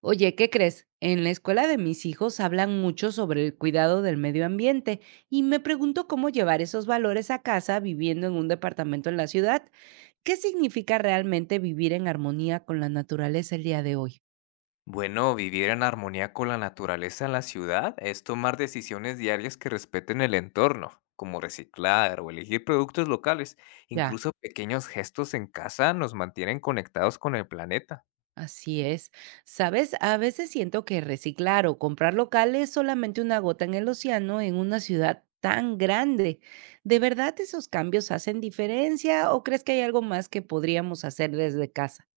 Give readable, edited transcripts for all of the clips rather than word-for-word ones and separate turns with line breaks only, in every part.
Oye, ¿qué crees? En la escuela de mis hijos hablan mucho sobre el cuidado del medio ambiente y me pregunto cómo llevar esos valores a casa viviendo en un departamento en la ciudad. ¿Qué significa realmente vivir en armonía con la naturaleza el día de hoy?
Bueno, vivir en armonía con la naturaleza en la ciudad es tomar decisiones diarias que respeten el entorno, como reciclar o elegir productos locales.
Ya,
Incluso pequeños gestos en casa nos mantienen conectados con el planeta.
así es. Sabes, a veces siento que reciclar o comprar local es solamente una gota en el océano en una ciudad tan grande. ¿De verdad esos cambios hacen diferencia o crees que hay algo más que podríamos hacer desde casa?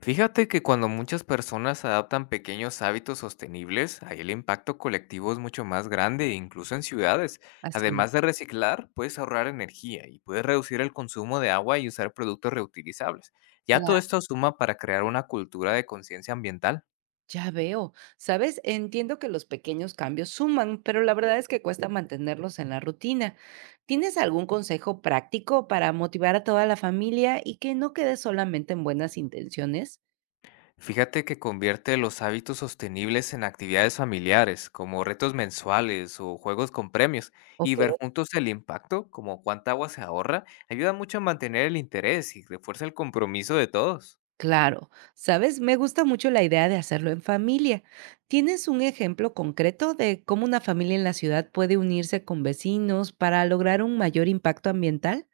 Fíjate que cuando muchas personas adaptan pequeños hábitos sostenibles, ahí el impacto colectivo es mucho más grande, incluso en ciudades.
Así,
Además de reciclar, puedes ahorrar energía y puedes reducir el consumo de agua y usar productos reutilizables. Ya todo
claro.
esto suma para crear una cultura de conciencia ambiental.
Ya veo. Sabes, entiendo que los pequeños cambios suman, pero la verdad es que cuesta mantenerlos en la rutina. ¿Tienes algún consejo práctico para motivar a toda la familia y que no quede solamente en buenas intenciones?
Fíjate que convierte los hábitos sostenibles en actividades familiares, como retos mensuales o juegos con premios, y
Ok.
ver juntos el impacto, como cuánta agua se ahorra, ayuda mucho a mantener el interés y refuerza el compromiso de todos.
Claro, sabes, me gusta mucho la idea de hacerlo en familia. ¿Tienes un ejemplo concreto de cómo una familia en la ciudad puede unirse con vecinos para lograr un mayor impacto ambiental?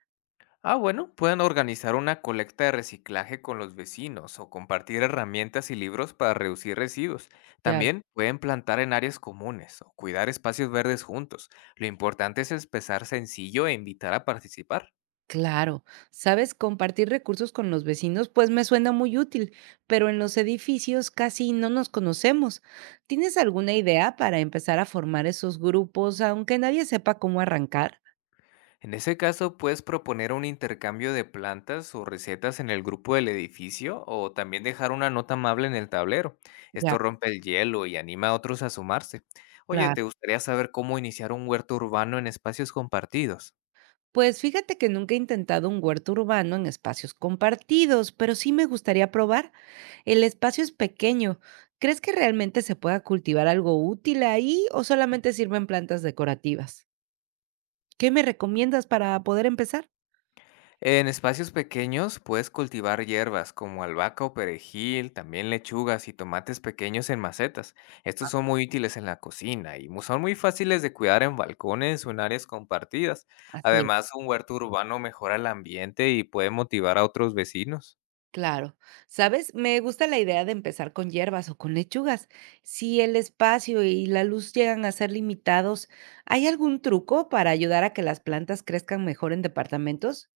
Ah, bueno, pueden organizar una colecta de reciclaje con los vecinos o compartir herramientas y libros para reducir residuos. También pueden plantar en áreas comunes o cuidar espacios verdes juntos. Lo importante es empezar sencillo e invitar a participar.
Claro, sabes, compartir recursos con los vecinos pues me suena muy útil, pero en los edificios casi no nos conocemos. ¿Tienes alguna idea para empezar a formar esos grupos, aunque nadie sepa cómo arrancar?
En ese caso, puedes proponer un intercambio de plantas o recetas en el grupo del edificio o también dejar una nota amable en el tablero.
Ya,
Esto rompe el hielo y anima a otros a sumarse. Oye,
claro.
¿te gustaría saber cómo iniciar un huerto urbano en espacios compartidos?
Pues fíjate que nunca he intentado un huerto urbano en espacios compartidos, pero sí me gustaría probar. El espacio es pequeño. ¿Crees que realmente se pueda cultivar algo útil ahí o solamente sirven plantas decorativas? ¿Qué me recomiendas para poder empezar?
En espacios pequeños puedes cultivar hierbas como albahaca o perejil, también lechugas y tomates pequeños en macetas. Estos son muy útiles en la cocina y son muy fáciles de cuidar en balcones o en áreas compartidas.
Así es.
Además, un huerto urbano mejora el ambiente y puede motivar a otros vecinos.
Claro, ¿sabes? Me gusta la idea de empezar con hierbas o con lechugas. Si el espacio y la luz llegan a ser limitados, ¿hay algún truco para ayudar a que las plantas crezcan mejor en departamentos?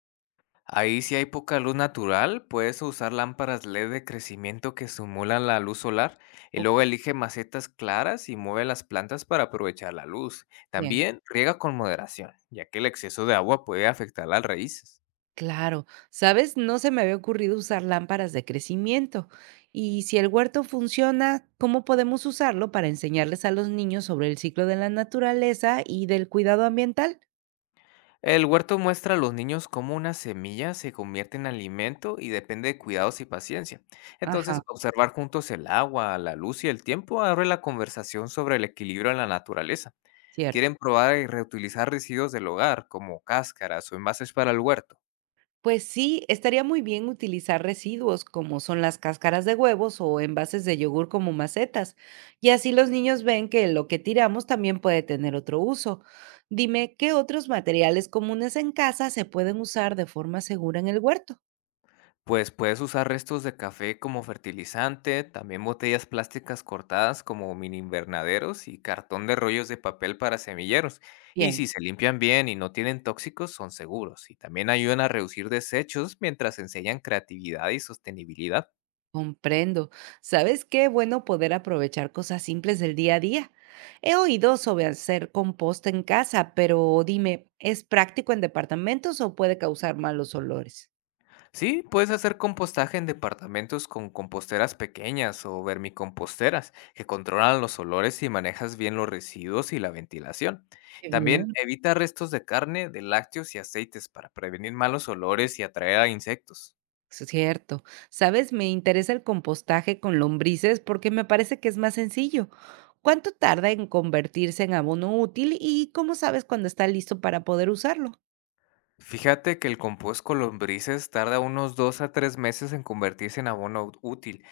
Ahí si hay poca luz natural, puedes usar lámparas LED de crecimiento que simulan la luz solar y
O
luego elige macetas claras y mueve las plantas para aprovechar la luz.
bien,
También riega con moderación, ya que el exceso de agua puede afectar las raíces.
claro, ¿sabes? No se me había ocurrido usar lámparas de crecimiento. Y si el huerto funciona, ¿cómo podemos usarlo para enseñarles a los niños sobre el ciclo de la naturaleza y del cuidado ambiental?
El huerto muestra a los niños cómo una semilla se convierte en alimento y depende de cuidados y paciencia.
Ajá,
Entonces, observar juntos el agua, la luz y el tiempo abre la conversación sobre el equilibrio en la naturaleza.
cierto.
Quieren probar y reutilizar residuos del hogar, como cáscaras o envases para el huerto.
Pues sí, estaría muy bien utilizar residuos como son las cáscaras de huevos o envases de yogur como macetas, y así los niños ven que lo que tiramos también puede tener otro uso. Dime, ¿qué otros materiales comunes en casa se pueden usar de forma segura en el huerto?
Pues puedes usar restos de café como fertilizante, también botellas plásticas cortadas como mini invernaderos y cartón de rollos de papel para semilleros. Y
Bien,
si se limpian bien y no tienen tóxicos, son seguros y también ayudan a reducir desechos mientras enseñan creatividad y sostenibilidad.
comprendo. ¿Sabes qué bueno poder aprovechar cosas simples del día a día? He oído sobre hacer compost en casa, pero dime, ¿es práctico en departamentos o puede causar malos olores?
Sí, puedes hacer compostaje en departamentos con composteras pequeñas o vermicomposteras que controlan los olores y manejas bien los residuos y la ventilación.
Qué
También
bien.
evita restos de carne, de lácteos y aceites para prevenir malos olores y atraer a insectos.
Cierto. ¿Sabes? Me interesa el compostaje con lombrices porque me parece que es más sencillo. ¿Cuánto tarda en convertirse en abono útil y cómo sabes cuando está listo para poder usarlo?
Fíjate que el compost con lombrices tarda unos 2 a 3 meses en convertirse en abono útil.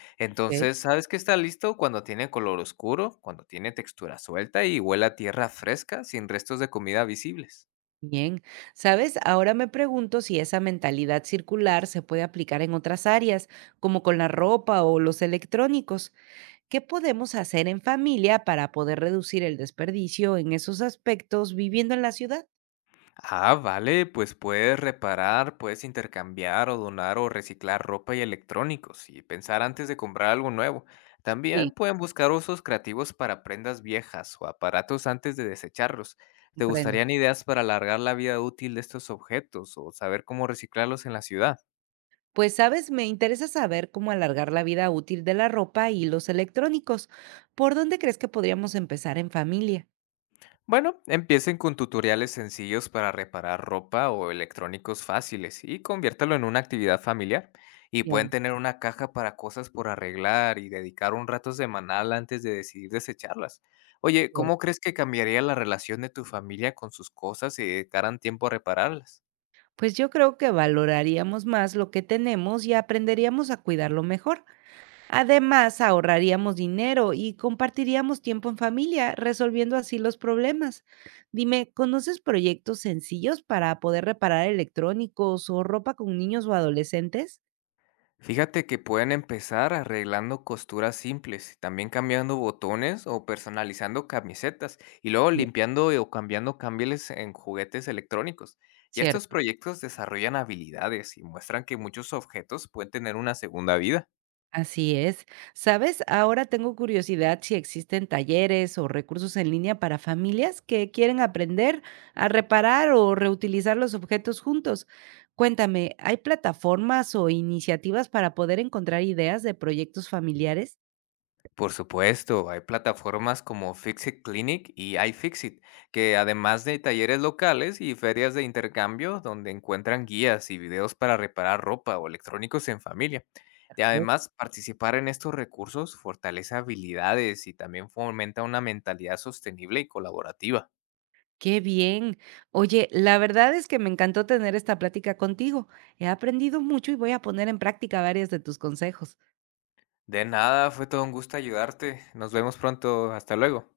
Ok.
Entonces, sabes que está listo cuando tiene color oscuro, cuando tiene textura suelta y huele a tierra fresca sin restos de comida visibles.
Bien, ¿sabes? Ahora me pregunto si esa mentalidad circular se puede aplicar en otras áreas, como con la ropa o los electrónicos. ¿Qué podemos hacer en familia para poder reducir el desperdicio en esos aspectos viviendo en la ciudad?
Ah, vale, pues puedes reparar, puedes intercambiar o donar o reciclar ropa y electrónicos y pensar antes de comprar algo nuevo. También
Sí,
pueden buscar usos creativos para prendas viejas o aparatos antes de desecharlos. ¿Te
comprendo.
gustarían ideas para alargar la vida útil de estos objetos o saber cómo reciclarlos en la ciudad?
Pues sabes, me interesa saber cómo alargar la vida útil de la ropa y los electrónicos. ¿Por dónde crees que podríamos empezar en familia?
Bueno, empiecen con tutoriales sencillos para reparar ropa o electrónicos fáciles y conviértalo en una actividad familiar. Y pueden
Bien,
tener una caja para cosas por arreglar y dedicar un rato semanal antes de decidir desecharlas. Oye, ¿cómo
cierto.
crees que cambiaría la relación de tu familia con sus cosas si dedicaran tiempo a repararlas?
Pues yo creo que valoraríamos más lo que tenemos y aprenderíamos a cuidarlo mejor. Además, ahorraríamos dinero y compartiríamos tiempo en familia, resolviendo así los problemas. Dime, ¿conoces proyectos sencillos para poder reparar electrónicos o ropa con niños o adolescentes?
Fíjate que pueden empezar arreglando costuras simples, también cambiando botones o personalizando camisetas, y luego
Bien,
limpiando o cambiando cambiales en juguetes electrónicos. Ya estos
cierto.
proyectos desarrollan habilidades y muestran que muchos objetos pueden tener una segunda vida.
Así es. ¿Sabes? Ahora tengo curiosidad si existen talleres o recursos en línea para familias que quieren aprender a reparar o reutilizar los objetos juntos. Cuéntame, ¿hay plataformas o iniciativas para poder encontrar ideas de proyectos familiares?
Por supuesto, hay plataformas como Fixit Clinic y iFixit, que además de talleres locales y ferias de intercambio donde encuentran guías y videos para reparar ropa o electrónicos en familia. Y
Ok.
además, participar en estos recursos fortalece habilidades y también fomenta una mentalidad sostenible y colaborativa.
Qué bien. Oye, la verdad es que me encantó tener esta plática contigo. He aprendido mucho y voy a poner en práctica varias de tus consejos.
De nada, fue todo un gusto ayudarte. Nos vemos pronto. Hasta luego.